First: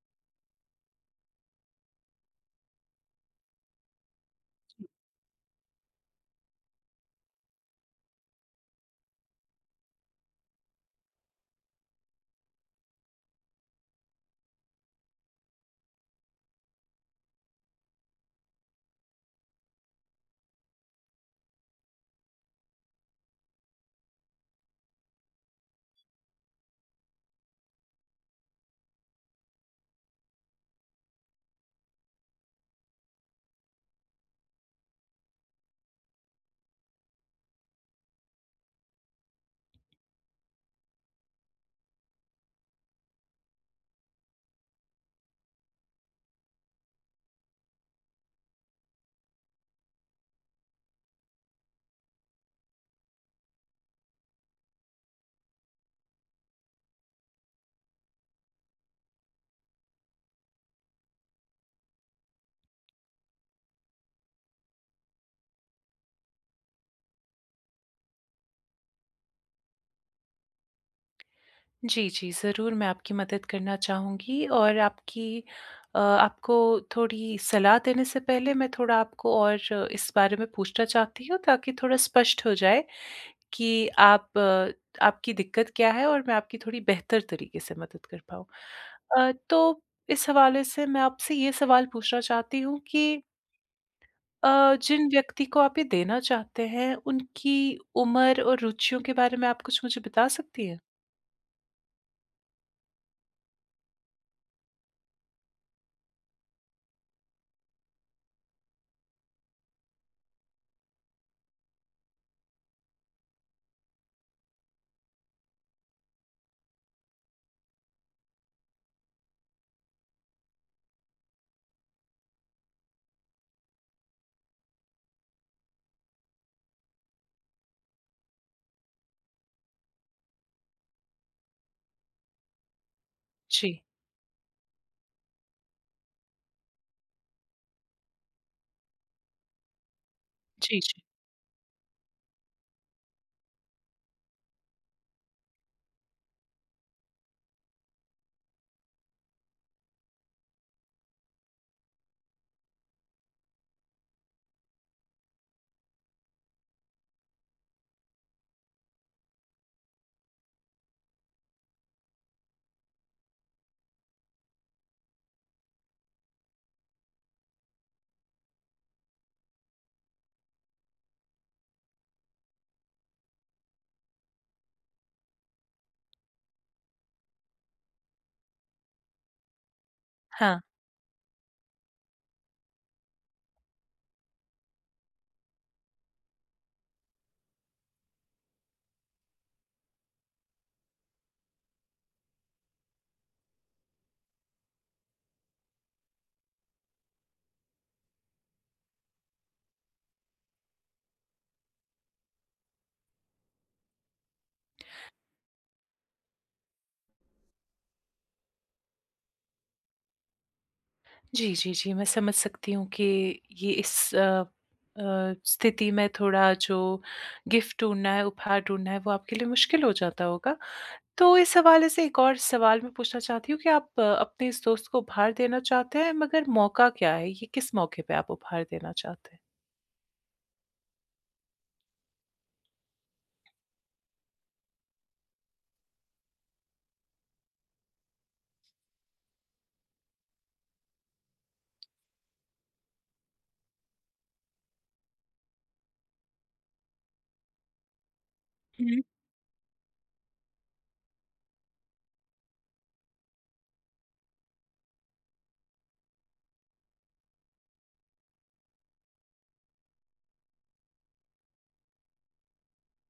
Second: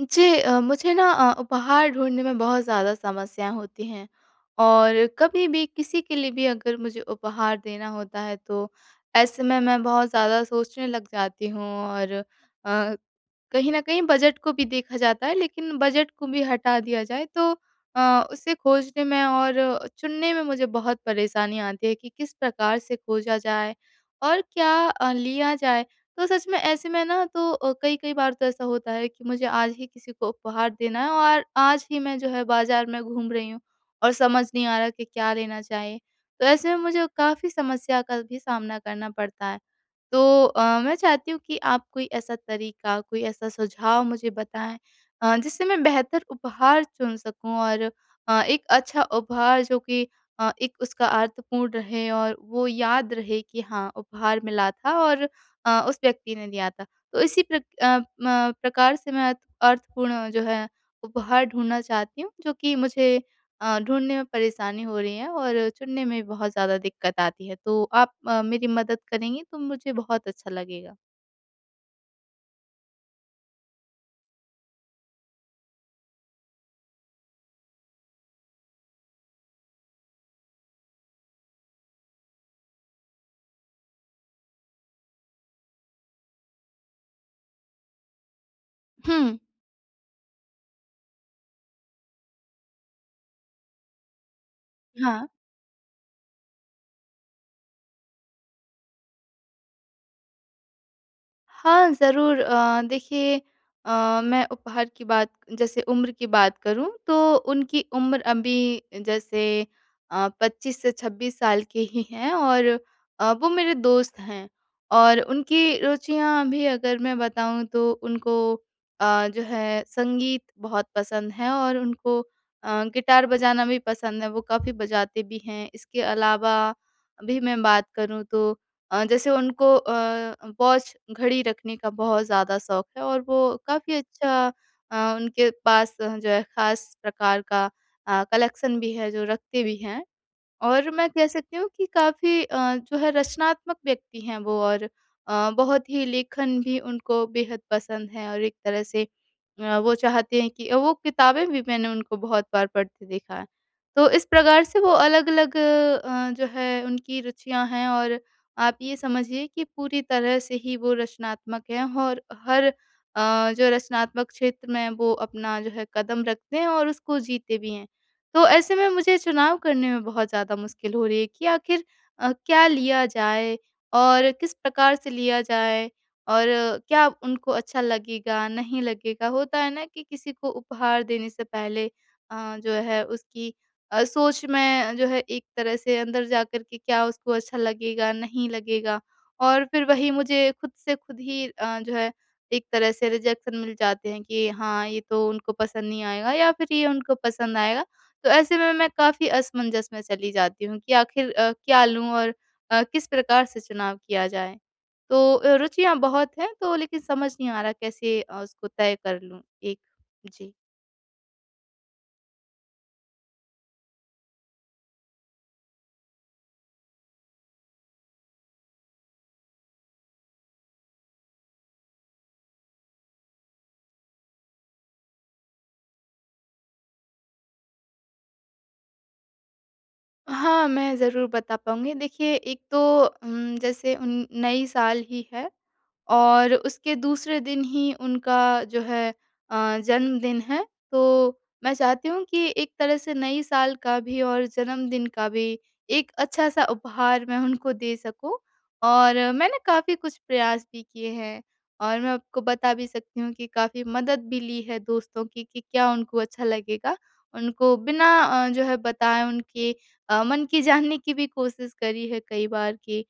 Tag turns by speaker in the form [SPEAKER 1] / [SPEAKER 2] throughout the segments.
[SPEAKER 1] जी मुझे ना उपहार ढूँढने में बहुत ज़्यादा समस्याएँ होती हैं। और कभी भी किसी के लिए भी अगर मुझे उपहार देना होता है तो ऐसे में मैं बहुत ज़्यादा सोचने लग जाती हूँ और कहीं न कहीं बजट को भी देखा जाता है लेकिन बजट को भी हटा दिया जाए तो उसे खोजने में और चुनने में मुझे बहुत परेशानी आती है कि किस प्रकार से खोजा जाए और क्या लिया जाए। तो सच में ऐसे में ना तो कई-कई बार तो ऐसा होता है कि मुझे आज ही किसी को उपहार देना है और आज ही मैं जो है बाज़ार में घूम रही हूँ और समझ नहीं आ रहा कि क्या लेना चाहिए। तो ऐसे में मुझे काफ़ी समस्या का भी सामना करना पड़ता है। तो मैं चाहती हूँ कि आप कोई ऐसा तरीका, कोई ऐसा सुझाव मुझे बताएँ, जिससे मैं बेहतर उपहार चुन सकूँ और एक अच्छा उपहार जो कि एक उसका अर्थपूर्ण रहे और वो याद रहे कि हाँ, उपहार मिला था और उस व्यक्ति ने दिया था। तो इसी प्रक अ, म प्रकार से मैं अर्थपूर्ण जो है उपहार ढूँढना चाहती हूँ, जो कि मुझे ढूँढने में परेशानी हो रही है और चुनने में बहुत ज़्यादा दिक्कत आती है। तो आप मेरी मदद करेंगी तो मुझे बहुत अच्छा लगेगा।
[SPEAKER 2] जी, जी। ज़रूर मैं आपकी मदद करना चाहूँगी और आपकी आपको थोड़ी सलाह देने से पहले मैं थोड़ा आपको और इस बारे में पूछना चाहती हूँ ताकि थोड़ा स्पष्ट हो जाए कि आप आपकी दिक्कत क्या है और मैं आपकी थोड़ी बेहतर तरीके से मदद कर पाऊँ।
[SPEAKER 1] हुँ।
[SPEAKER 2] तो इस हवाले से मैं आपसे ये सवाल पूछना चाहती हूँ कि जिन
[SPEAKER 1] हाँ।
[SPEAKER 2] व्यक्ति को आप ये देना चाहते हैं उनकी उम्र और रुचियों के बारे में आप कुछ मुझे बता सकती हैं?
[SPEAKER 1] हाँ, ज़रूर देखिए, मैं उपहार की बात जैसे उम्र की बात करूँ तो उनकी उम्र अभी जैसे 25 से 26 साल के ही हैं और वो मेरे दोस्त हैं। और उनकी रुचियाँ भी अगर मैं बताऊँ तो उनको जो है संगीत बहुत पसंद है और उनको गिटार बजाना भी पसंद है, वो काफ़ी बजाते भी हैं। इसके अलावा अभी मैं बात करूँ तो जैसे उनको वॉच, घड़ी रखने का बहुत ज़्यादा शौक है और वो
[SPEAKER 2] जी।
[SPEAKER 1] काफ़ी अच्छा, उनके पास जो है ख़ास प्रकार का कलेक्शन भी है जो रखते भी हैं।
[SPEAKER 2] जी,
[SPEAKER 1] और
[SPEAKER 2] जी।
[SPEAKER 1] मैं कह सकती हूँ कि काफ़ी जो है रचनात्मक व्यक्ति हैं वो, और बहुत ही लेखन भी उनको बेहद पसंद है और एक तरह से वो चाहते हैं कि वो किताबें भी, मैंने उनको बहुत बार पढ़ते देखा है। तो इस प्रकार से वो अलग-अलग जो है उनकी रुचियाँ हैं, और आप ये समझिए कि पूरी तरह से ही वो रचनात्मक हैं और हर जो रचनात्मक क्षेत्र में वो अपना जो है कदम रखते हैं और उसको जीते भी हैं। तो ऐसे में मुझे चुनाव करने में बहुत ज़्यादा मुश्किल हो रही है कि आखिर क्या लिया जाए और किस प्रकार से लिया जाए और क्या उनको अच्छा लगेगा, नहीं लगेगा। होता है ना कि किसी को
[SPEAKER 2] हाँ।
[SPEAKER 1] उपहार देने से पहले जो है उसकी सोच में, जो है, एक तरह से अंदर जाकर के, क्या उसको अच्छा लगेगा, नहीं लगेगा। और फिर वही मुझे खुद से खुद ही जो है एक तरह से रिजेक्शन मिल जाते हैं कि हाँ, ये तो उनको पसंद नहीं आएगा या फिर ये उनको पसंद आएगा। तो ऐसे में मैं काफ़ी असमंजस में चली जाती हूँ कि आखिर क्या लूँ और किस प्रकार से चुनाव किया जाए। तो रुचियाँ बहुत हैं तो, लेकिन समझ नहीं आ रहा कैसे उसको तय कर लूँ एक। जी।
[SPEAKER 2] जी, जी, जी, मैं समझ सकती हूँ कि ये स्थिति में थोड़ा जो गिफ्ट ढूँढना है, उपहार ढूँढना है, वो आपके लिए मुश्किल हो जाता होगा। तो इस हवाले से एक और सवाल मैं पूछना चाहती हूँ कि आप अपने इस दोस्त को उपहार देना चाहते हैं, मगर मौका क्या है? ये किस मौके पे आप उपहार देना चाहते हैं?
[SPEAKER 1] हाँ, मैं ज़रूर बता पाऊँगी। देखिए, एक तो जैसे उन नई साल ही है, और उसके दूसरे दिन ही उनका जो है जन्मदिन है। तो मैं चाहती हूँ कि एक तरह से नई साल का भी और जन्मदिन का भी एक अच्छा-सा उपहार मैं उनको दे सकूँ।
[SPEAKER 2] हुँ।
[SPEAKER 1] और मैंने काफ़ी कुछ प्रयास भी किए हैं, और मैं आपको बता भी सकती हूँ कि काफ़ी मदद भी ली है दोस्तों की कि क्या उनको अच्छा लगेगा। उनको बिना जो है बताए, उनके मन की जानने की भी कोशिश करी है कई बार कि अ,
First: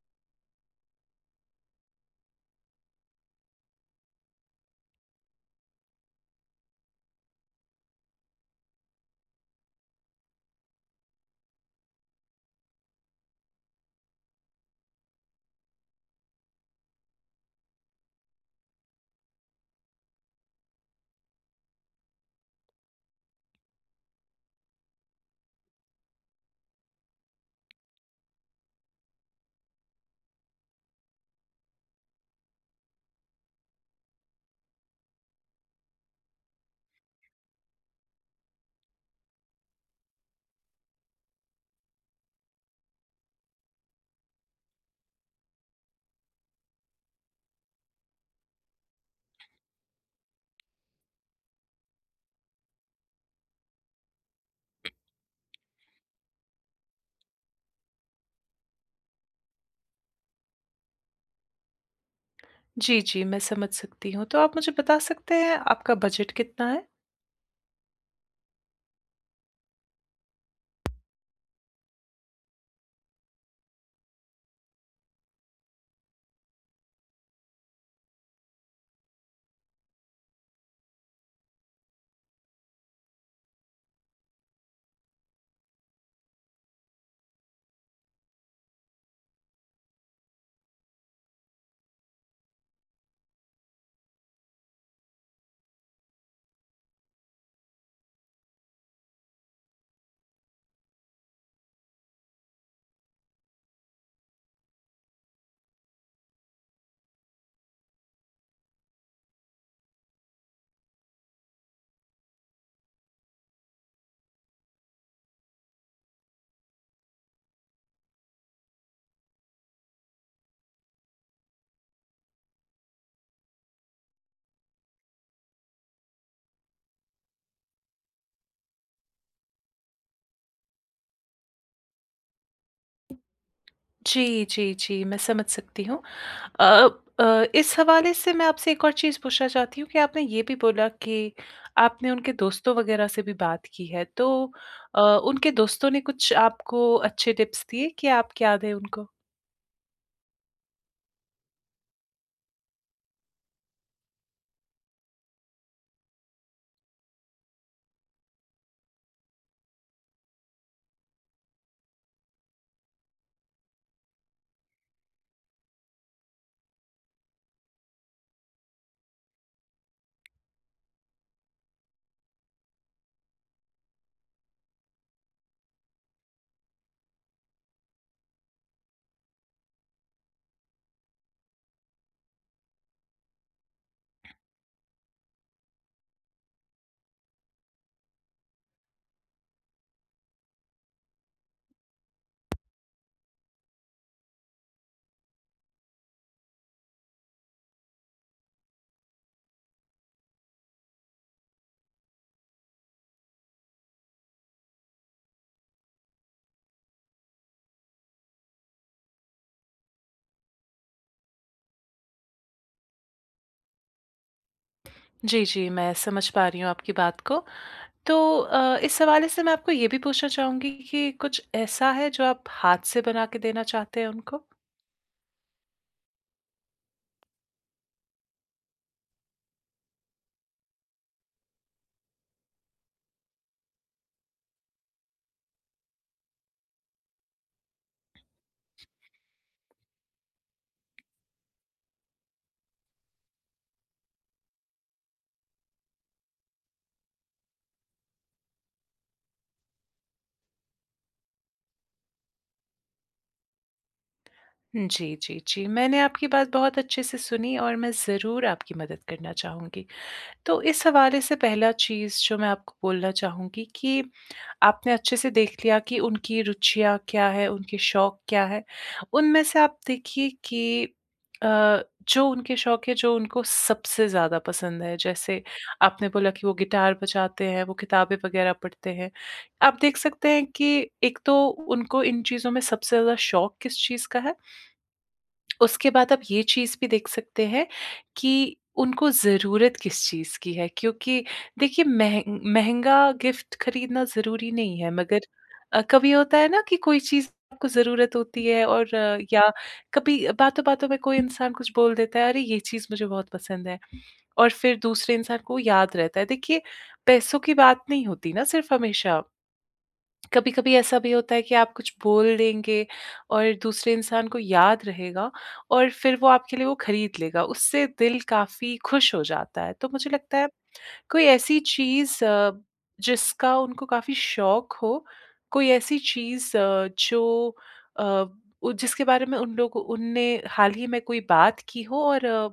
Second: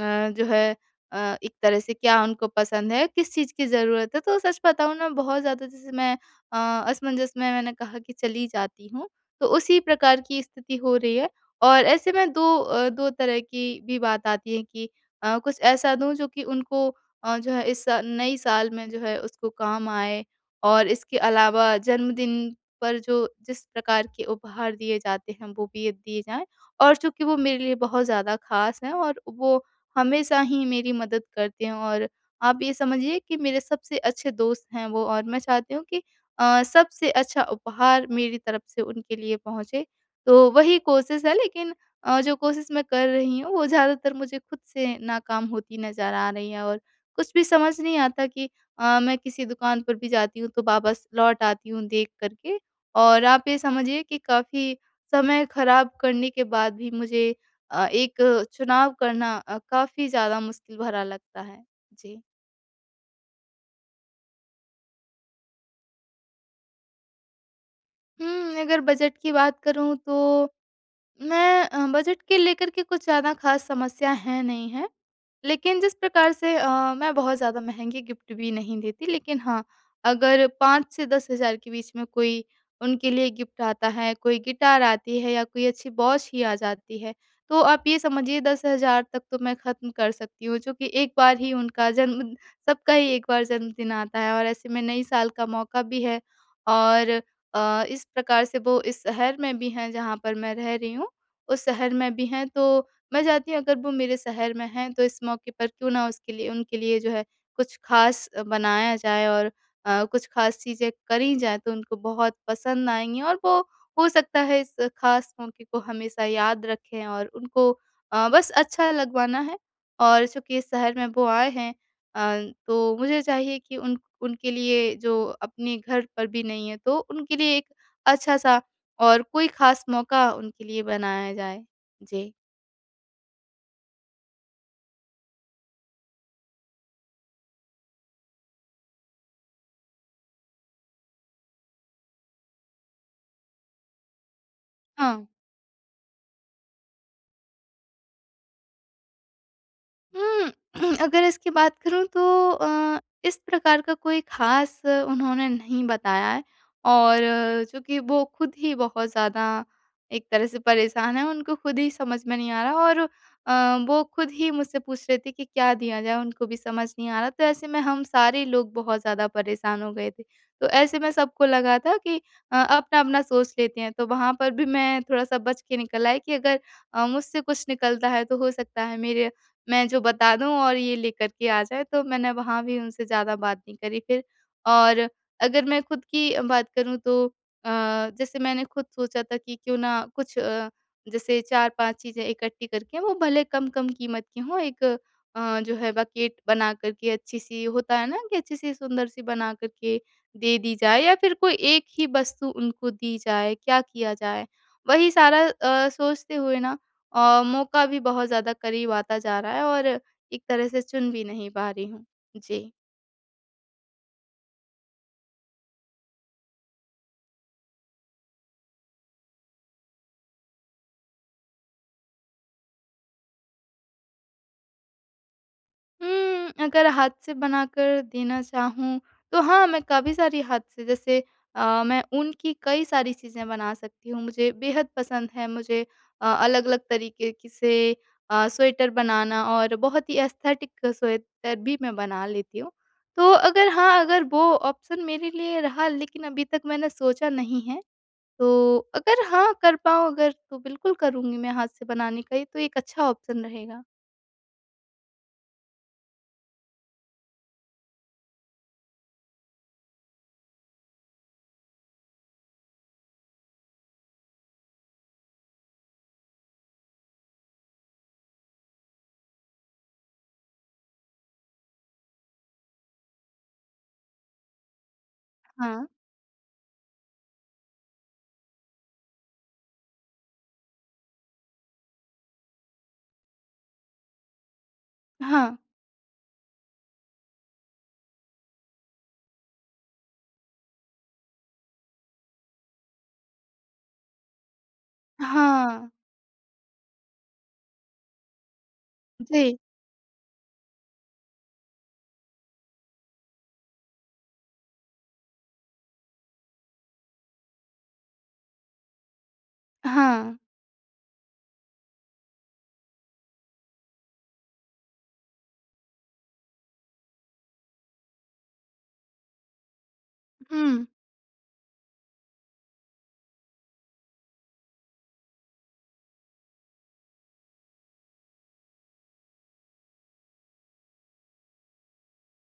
[SPEAKER 1] जो है एक तरह से क्या उनको पसंद है, किस चीज़ की ज़रूरत है। तो सच बताऊँ ना, बहुत ज़्यादा जैसे मैं अ, असमंजस में, मैंने कहा कि चली जाती हूँ, तो उसी प्रकार की स्थिति हो रही है। और ऐसे में 2 तरह की भी बात आती है कि कुछ ऐसा दूँ जो कि उनको जो है इस सा नई साल में जो है उसको काम आए, और इसके अलावा जन्मदिन पर जो जिस प्रकार के उपहार दिए जाते हैं वो भी दिए जाएँ। और चूँकि वो मेरे लिए बहुत ज़्यादा ख़ास हैं और वो हमेशा ही मेरी मदद करते हैं, और आप ये समझिए कि मेरे सबसे अच्छे दोस्त हैं वो, और मैं चाहती हूँ कि सबसे अच्छा उपहार मेरी तरफ से उनके लिए पहुँचे। तो वही कोशिश है, लेकिन जो कोशिश मैं कर रही हूँ वो ज़्यादातर मुझे खुद से नाकाम होती नज़र आ रही है, और कुछ भी समझ नहीं आता कि मैं किसी दुकान पर भी जाती हूँ तो वापस लौट आती हूँ देख कर के, और आप ये समझिए कि काफ़ी समय खराब करने के बाद भी मुझे एक चुनाव करना काफ़ी ज़्यादा मुश्किल भरा लगता है। जी।
[SPEAKER 2] जी, जी, मैं समझ सकती हूँ। तो आप मुझे बता सकते हैं आपका बजट कितना है?
[SPEAKER 1] हुँ, अगर बजट की बात करूँ तो मैं बजट के लेकर के कुछ ज़्यादा ख़ास समस्या है नहीं है। लेकिन जिस प्रकार से मैं बहुत ज़्यादा महँगे गिफ्ट भी नहीं देती, लेकिन हाँ, अगर 5 से 10,000 के बीच में कोई उनके लिए गिफ्ट आता है, कोई गिटार आती है, या कोई अच्छी वॉच ही आ जाती है, तो आप ये समझिए 10,000 तक तो मैं ख़त्म कर सकती हूँ, जो कि एक बार ही उनका जन्म सबका ही एक बार जन्मदिन आता है, और ऐसे में नई साल का मौका भी है और इस प्रकार से वो इस शहर में भी हैं जहाँ पर मैं रह रही हूँ। उस शहर में भी हैं, तो मैं चाहती हूँ अगर वो मेरे शहर में हैं तो इस मौके पर क्यों ना उसके लिए उनके लिए जो है कुछ ख़ास बनाया जाए, और कुछ ख़ास चीज़ें करी जाएँ तो उनको बहुत पसंद आएँगी, और वो हो सकता है इस ख़ास मौके को हमेशा याद रखें और उनको बस अच्छा लगवाना है। और चूँकि इस शहर में वो आए हैं तो मुझे चाहिए कि उन उनके लिए, जो अपने घर पर भी नहीं है, तो उनके लिए एक अच्छा-सा और कोई ख़ास मौका उनके लिए बनाया जाए। जी।
[SPEAKER 2] जी, जी, जी, मैं समझ सकती हूँ। अ अ, इस हवाले से मैं आपसे एक और चीज़ पूछना चाहती हूँ कि आपने ये भी बोला कि आपने उनके दोस्तों वगैरह से भी बात की है, तो
[SPEAKER 1] हाँ।
[SPEAKER 2] उनके दोस्तों ने कुछ आपको अच्छे टिप्स दिए कि आप क्या दें उनको?
[SPEAKER 1] हुँ, अगर इसकी बात करूँ तो अ, इस प्रकार का कोई ख़ास उन्होंने नहीं बताया है, और चूँकि वो खुद ही बहुत ज़्यादा एक तरह से परेशान हैं, उनको खुद ही समझ में नहीं आ रहा, और वो खुद ही मुझसे पूछ रहे थे कि क्या दिया जाए, उनको भी समझ नहीं आ रहा। तो ऐसे में हम सारे लोग बहुत ज़्यादा परेशान हो गए थे। तो ऐसे में सबको लगा था कि अपना-अपना सोच लेते हैं, तो वहाँ पर भी मैं थोड़ा-सा बच के निकल आई कि अगर मुझसे कुछ निकलता है तो हो सकता है मेरे मैं जो बता दूँ और ये लेकर के आ जाए, तो मैंने वहाँ भी उनसे ज़्यादा बात नहीं करी फिर। और अगर मैं खुद की बात करूँ तो अ, जैसे मैंने खुद सोचा था कि क्यों ना कुछ, जैसे 4-5 चीज़ें इकट्ठी करके, वो भले कम-कम कीमत की हों, एक जो है बकेट बना कर के अच्छी-सी, होता है ना कि अच्छी-सी सुंदर-सी बना कर के दे दी जाए, या फिर कोई एक ही वस्तु उनको दी जाए, क्या किया जाए? वही सारा सोचते हुए ना, मौका भी बहुत ज़्यादा करीब आता जा रहा है और एक तरह से चुन भी नहीं पा रही हूँ। जी।
[SPEAKER 2] जी, जी, मैं समझ पा रही हूँ आपकी बात को। तो इस हवाले से मैं आपको ये भी पूछना चाहूँगी कि कुछ ऐसा है जो आप हाथ से बना के देना चाहते हैं उनको?
[SPEAKER 1] अगर हाथ से बनाकर देना चाहूँ, तो हाँ, मैं काफ़ी सारी हाथ से, जैसे मैं ऊन की कई सारी चीज़ें बना सकती हूँ, मुझे बेहद पसंद है। मुझे अलग-अलग तरीके की से स्वेटर बनाना, और बहुत ही एस्थेटिक स्वेटर भी मैं बना लेती हूँ। तो अगर हाँ, अगर वो ऑप्शन मेरे लिए रहा, लेकिन अभी तक मैंने सोचा नहीं है। तो अगर हाँ, कर पाऊँ अगर तो बिल्कुल करूँगी मैं हाथ से बनाने का, ये तो एक अच्छा ऑप्शन रहेगा।
[SPEAKER 2] जी, जी, जी, मैंने आपकी बात बहुत अच्छे से सुनी और मैं ज़रूर आपकी मदद करना चाहूँगी। तो इस हवाले से पहला चीज़ जो मैं आपको बोलना चाहूँगी कि आपने अच्छे से देख लिया कि उनकी रुचियाँ क्या हैं, उनके शौक क्या हैं। उनमें से आप देखिए कि अ, जो उनके शौक है, जो उनको सबसे ज़्यादा पसंद है, जैसे
[SPEAKER 1] हाँ।
[SPEAKER 2] आपने बोला कि वो गिटार बजाते हैं, वो किताबें वग़ैरह पढ़ते हैं। आप देख सकते हैं कि एक तो उनको इन चीज़ों में सबसे ज़्यादा शौक किस चीज़ का है।
[SPEAKER 1] हाँ।
[SPEAKER 2] उसके बाद आप ये चीज़ भी देख सकते हैं कि उनको ज़रूरत किस चीज़ की है क्योंकि देखिए महं महँगा गिफ्ट खरीदना ज़रूरी नहीं है मगर
[SPEAKER 1] हाँ।
[SPEAKER 2] कभी होता है ना कि कोई चीज़ आपको ज़रूरत होती है और या
[SPEAKER 1] जी।
[SPEAKER 2] कभी बातों-बातों में कोई इंसान कुछ बोल देता है, "अरे! ये चीज़ मुझे बहुत पसंद है" और फिर दूसरे इंसान को याद रहता है। देखिए पैसों की बात नहीं होती ना सिर्फ़ हमेशा।
[SPEAKER 1] हाँ।
[SPEAKER 2] कभी कभी ऐसा भी होता है कि आप कुछ बोल देंगे और दूसरे इंसान को याद रहेगा और फिर वो आपके लिए वो खरीद लेगा उससे दिल काफी खुश हो जाता है तो मुझे लगता है
[SPEAKER 1] हुँ।
[SPEAKER 2] कोई ऐसी चीज अ, जिसका उनको काफी शौक हो, कोई ऐसी चीज अ, जो अ, जिसके बारे में उन लोग उनने हाल ही में कोई बात की हो और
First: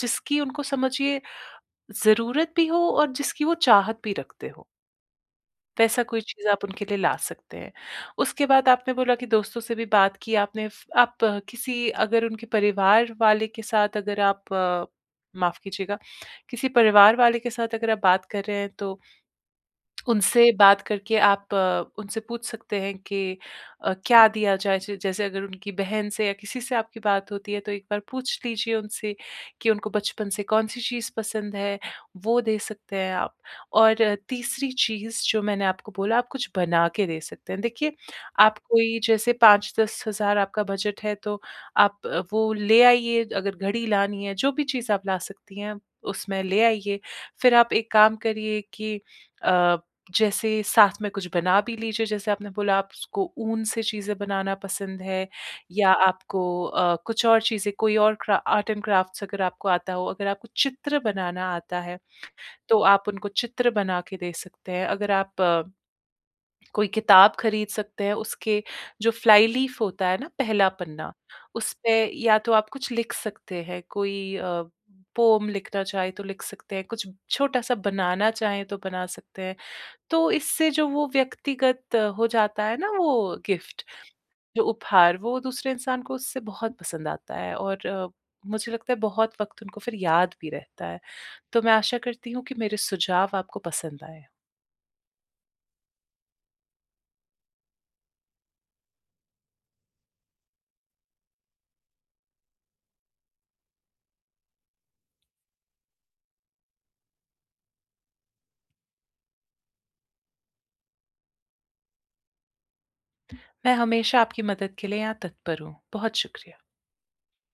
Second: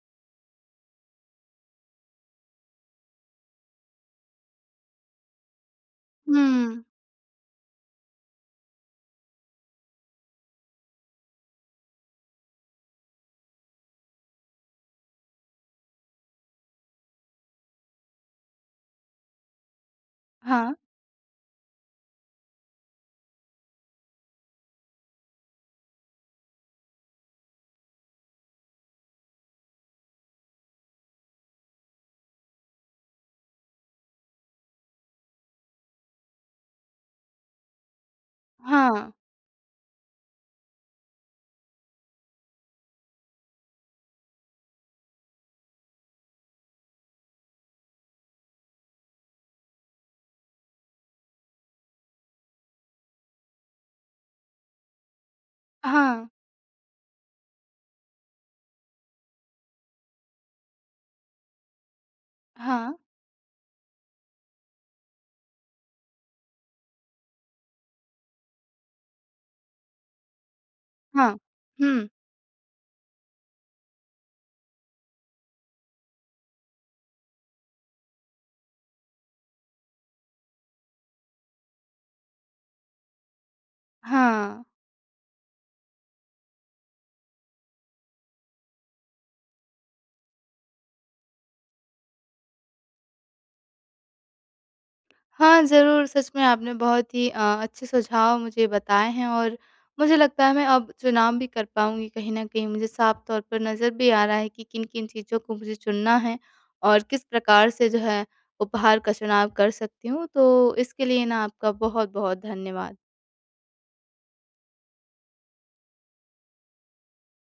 [SPEAKER 2] जिसकी उनको समझिए जरूरत भी हो और जिसकी वो चाहत भी रखते हो, वैसा कोई चीज़ आप उनके
[SPEAKER 1] हुँ।
[SPEAKER 2] लिए ला सकते हैं। उसके बाद आपने बोला कि दोस्तों से भी बात की आपने फ आप अ, किसी अगर उनके परिवार वाले के साथ अगर आप माफ़ कीजिएगा, किसी परिवार वाले के साथ अगर आप बात कर रहे हैं तो उनसे
[SPEAKER 1] हाँ।
[SPEAKER 2] बात करके आप उनसे पूछ सकते हैं कि क्या दिया जाए? ज जैसे अगर उनकी बहन से या किसी से आपकी बात होती है, तो एक बार पूछ लीजिए उनसे कि उनको बचपन से कौन-सी चीज़ पसंद है, वो दे सकते हैं आप। और तीसरी चीज़ जो मैंने आपको बोला, आप कुछ बना के दे सकते हैं। देखिए, आप कोई
[SPEAKER 1] हाँ।
[SPEAKER 2] जैसे 5-10 हज़ार आपका बजट है, तो आप वो ले आइए। अगर घड़ी लानी है, जो भी चीज़ आप ला सकती हैं, उसमें ले आइए। फिर आप एक काम करिए कि अ जैसे साथ में कुछ बना भी लीजिए, जैसे आपने बोला आपको ऊन से चीज़ें बनाना पसंद है या
[SPEAKER 1] हाँ।
[SPEAKER 2] आपको कुछ और चीज़ें कोई और क्रा आर्ट एंड क्राफ्ट्स अगर आपको आता हो, अगर आपको चित्र बनाना आता है, तो
[SPEAKER 1] हाँ।
[SPEAKER 2] आप उनको चित्र बना के दे सकते हैं। अगर आप कोई किताब खरीद सकते हैं, उसके जो फ्लाई लीफ होता है ना पहला पन्ना,
[SPEAKER 1] हाँ।
[SPEAKER 2] उसपे
[SPEAKER 1] हुँ।
[SPEAKER 2] या तो आप कुछ लिख सकते हैं, कोई पोएम लिखना चाहें तो लिख सकते हैं, कुछ छोटा-सा बनाना चाहें तो बना सकते हैं। तो इससे जो वो व्यक्तिगत हो जाता है ना वो गिफ्ट, जो
[SPEAKER 1] हाँ।
[SPEAKER 2] उपहार वो दूसरे इंसान को उससे बहुत पसंद आता है और मुझे लगता है बहुत वक़्त उनको फिर याद भी रहता है। तो मैं आशा करती हूँ कि मेरे सुझाव आपको पसंद आएँ।
[SPEAKER 1] हाँ, ज़रूर। सच में आपने बहुत ही अच्छे सुझाव मुझे बताए हैं, और मुझे लगता है मैं अब चुनाव भी कर पाऊँगी कहीं न कहीं। मुझे साफ तौर पर नज़र भी आ रहा है कि किन-किन चीज़ों को मुझे चुनना है और किस प्रकार से जो है उपहार का चुनाव कर सकती हूँ। तो इसके लिए ना, आपका बहुत-बहुत धन्यवाद।
[SPEAKER 2] मैं हमेशा आपकी मदद के लिए यहाँ तत्पर हूँ। बहुत शुक्रिया।